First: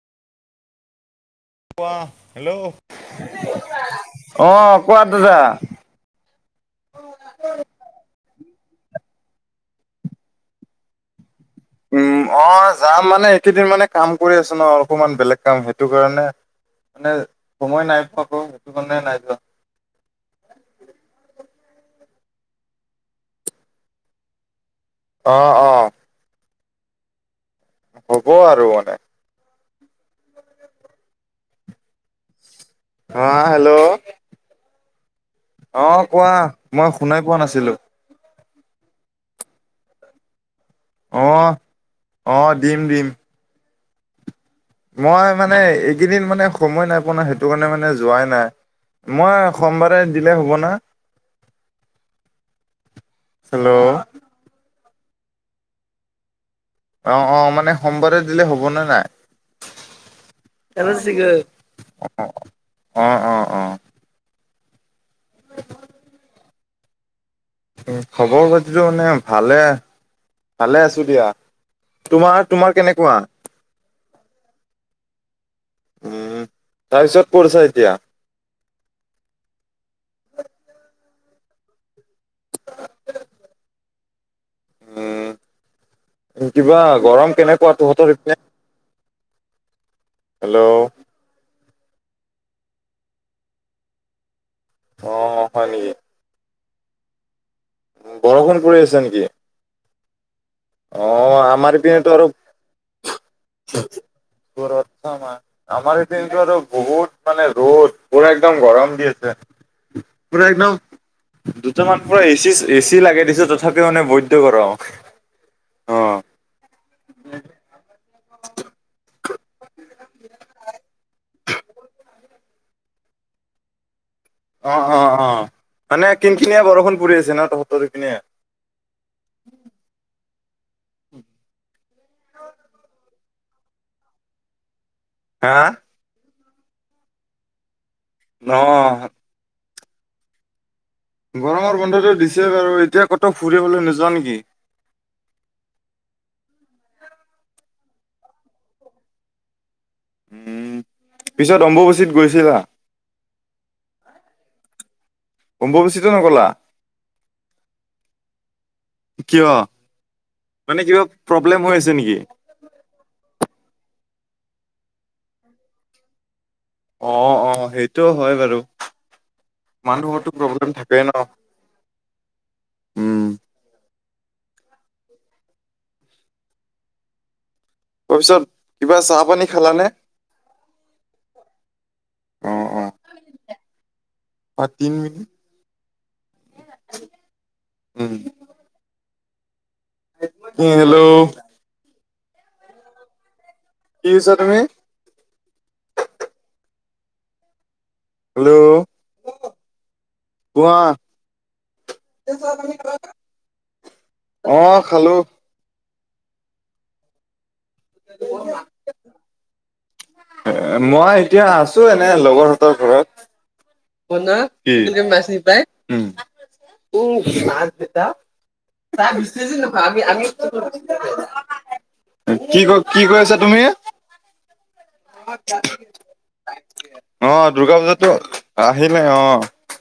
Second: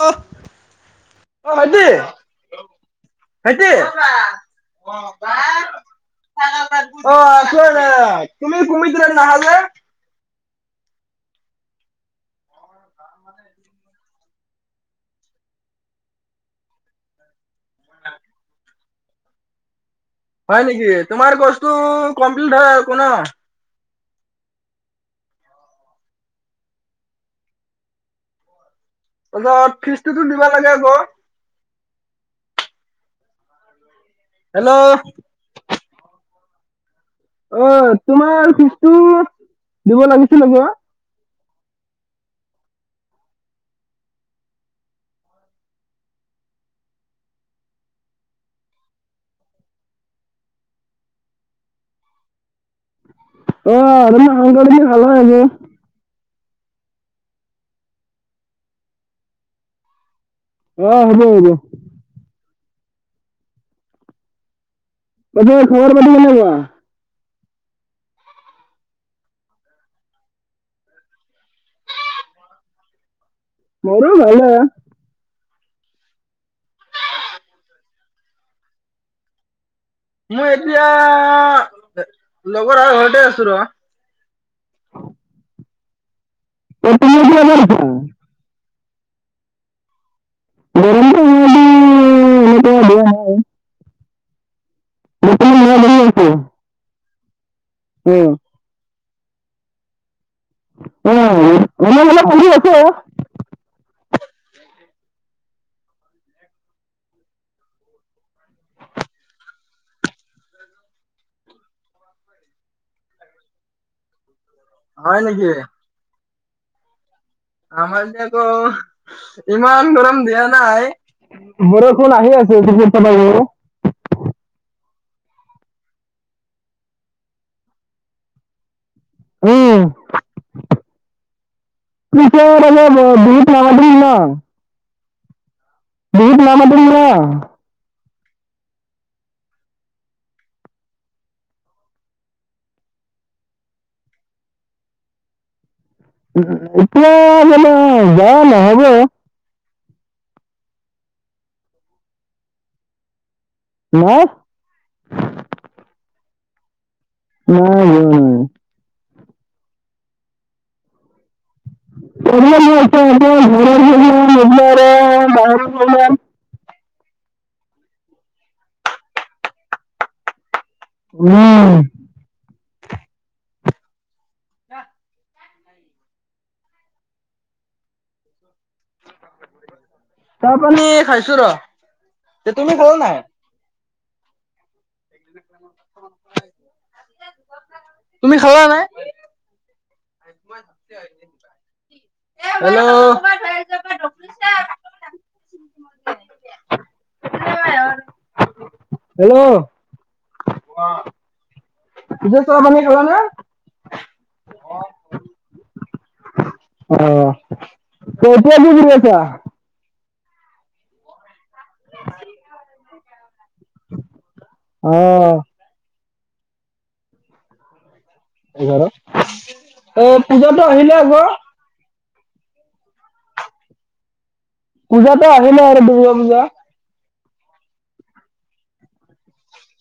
[unintelligible] অ, ভাইটি কোৱা হেল্ল' ভাইটি অ কোৱা দাদা অ আছোঁ এনে। তুমি আজিকালি নাহা যে? উম! অ যাম মানে এইকেইদিন মানে কাম কৰি আছো ন অকমান বেলেগ কাম সেইটো কাৰণে মানে, সময় নাই পোৱা আকৌ সেইটো কাৰণে নাই যোৱা। হয় নেকি? তোমাৰ কছটো কমপ্লিট হয় আক কো ন? অ', অ' হ'ব আৰু মানে তাৰছত ফিজটোতো দিব লাগে আকৌ। অ হেল্ল' হেল্ল'! অ কোৱা, মই শুনাই পোৱা অ নাছিলো। তোমাৰ ফিজটো দিব লাগিছিল আক। অ', অ' দিম দিম। মই মানে এইকেইদিন মানে সময় নাই পোৱা ন! সেইটো কাৰণে মানে যোৱাই নাই। মই সোমবাৰে দিলে হ'ব না? হেল্ল' [unintelligible] অ', অ' মানে সমবাৰে দিলে হ'বনে নাই? অঁ, অ হ'ব হ'ব অ, অ! বাকী খবৰ পাতি কেনেকুৱা? উ, খবৰ খাতিটো মানে ভালে। ভালে আছোঁ দিয়া। তোমাৰ তোমাৰ কেনেকুৱা? মোৰো ভালে। উম! তাৰপিছত কত আছা এতিয়া? মই এতিয়া লগৰ লৰা ঘৰতে আছো ৰ! উম! কিবা গৰম গৰমটো অলপ তহঁতৰ সেইফালে? হেল্ল'! [unintelligible] অ', অ', হয় নেকি? উম! বৰষুণ পৰি আছে নেকি? অ, আমাৰ পিনে ত আৰু নেকি আমাৰ এইপিনেটো আৰু বহুত মানে ৰ'দ, পুৰা একদম গৰম দি আছে। পুৰা একদম দুটামান পুৰা এচি এচি লাগাই দিছোঁ তথাপিও মানে বৈত গৰম। হয় নেকি? অ [inaudible] আমাৰ [inaudible] ইমান গৰম দিয়া নাই, বৰষুণ আহি আছে [unintelligible] অ অ অ মানে কিনখিনিয়া বৰষুণ পৰি আছে ন তহতৰ এই পিনে? উম [inaudible] [unintelligible] হা? [unintelligible] [unintelligible] গৰমৰ বন্ধটো দিছে বাৰু, এতিয়া ক'তো ফুৰিবলে নোযোৱা নেকি? এতিয়া মানে যোৱা নহ'ব [unintelligible] উম পিছত অম্বুবচিত গৈছিলা? নাই। অম্বোবচিতো নগলা? ন [unintelligible] কিয়? মানে কিবা প্ৰব্লেম হৈ আছে নেকি? [unintelligible] [unintelligible] অ [unintelligible] অ অ সেইটো হয় বাৰু, মানুহৰটো প্ৰব্লেম থাকে উম [unintelligible] উম, [inaudible] তপিছত কিবা চাহ পানী খালানে? চাহ পানী খাইছো ৰ, তে অ', তুমি অ', খালা নাই? [unintelligible] উম, [inaudible] তুমি খালা নাই? হেল্ল'। [unintelligible] হেল্ল। কি কৈছা তুমি? হেল্ল'। হেল্ল'। কোৱা পিছে চাহ পানী খালা নে? [unintelligible] অ খালো। অ এতিয়া কি কৰি আছা? এ মই এতিয়া আছো এনে লগৰ হঁতৰ ঘৰত। অ', [unintelligible] [inaudible] এই পূজাতো আহিলে আকৌ। [unintelligible] কি ক কি কৈ আছা তুমি? পূজাতো আহিলে আৰু দুৰ্গা পূজা। অ দুূৰ্গা পূজাতো আহিলে অ।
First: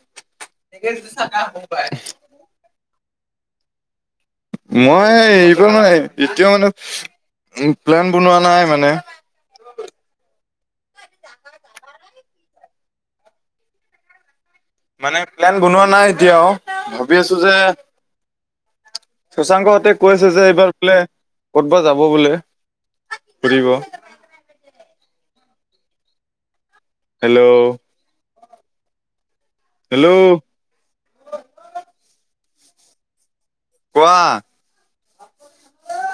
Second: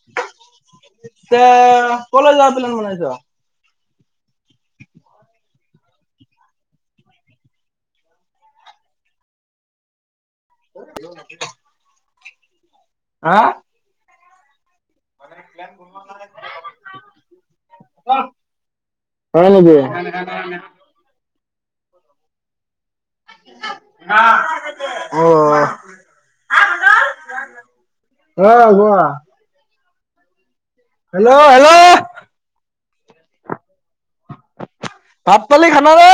[unintelligible] কলে যোৱা প্লেন বনাইছ? মই এইব মানে এতিয়া মানে উম প্লেন বনোৱা নাই মানে। [inaudible] আ? মানে প্লেন বনোৱা নাই এতিয়াও, ভাবি আছো যে হয় শশাংক নেকি? হঁতে কৈছে যে এইবাৰ বোলে ক'ত বা যাব বোলে ফুৰিব। অ। হেল্ল'। অ গোৱা। হেল্ল' হেল্ল' হেল্ল' কোৱা? ভাত - পানী খালা নে?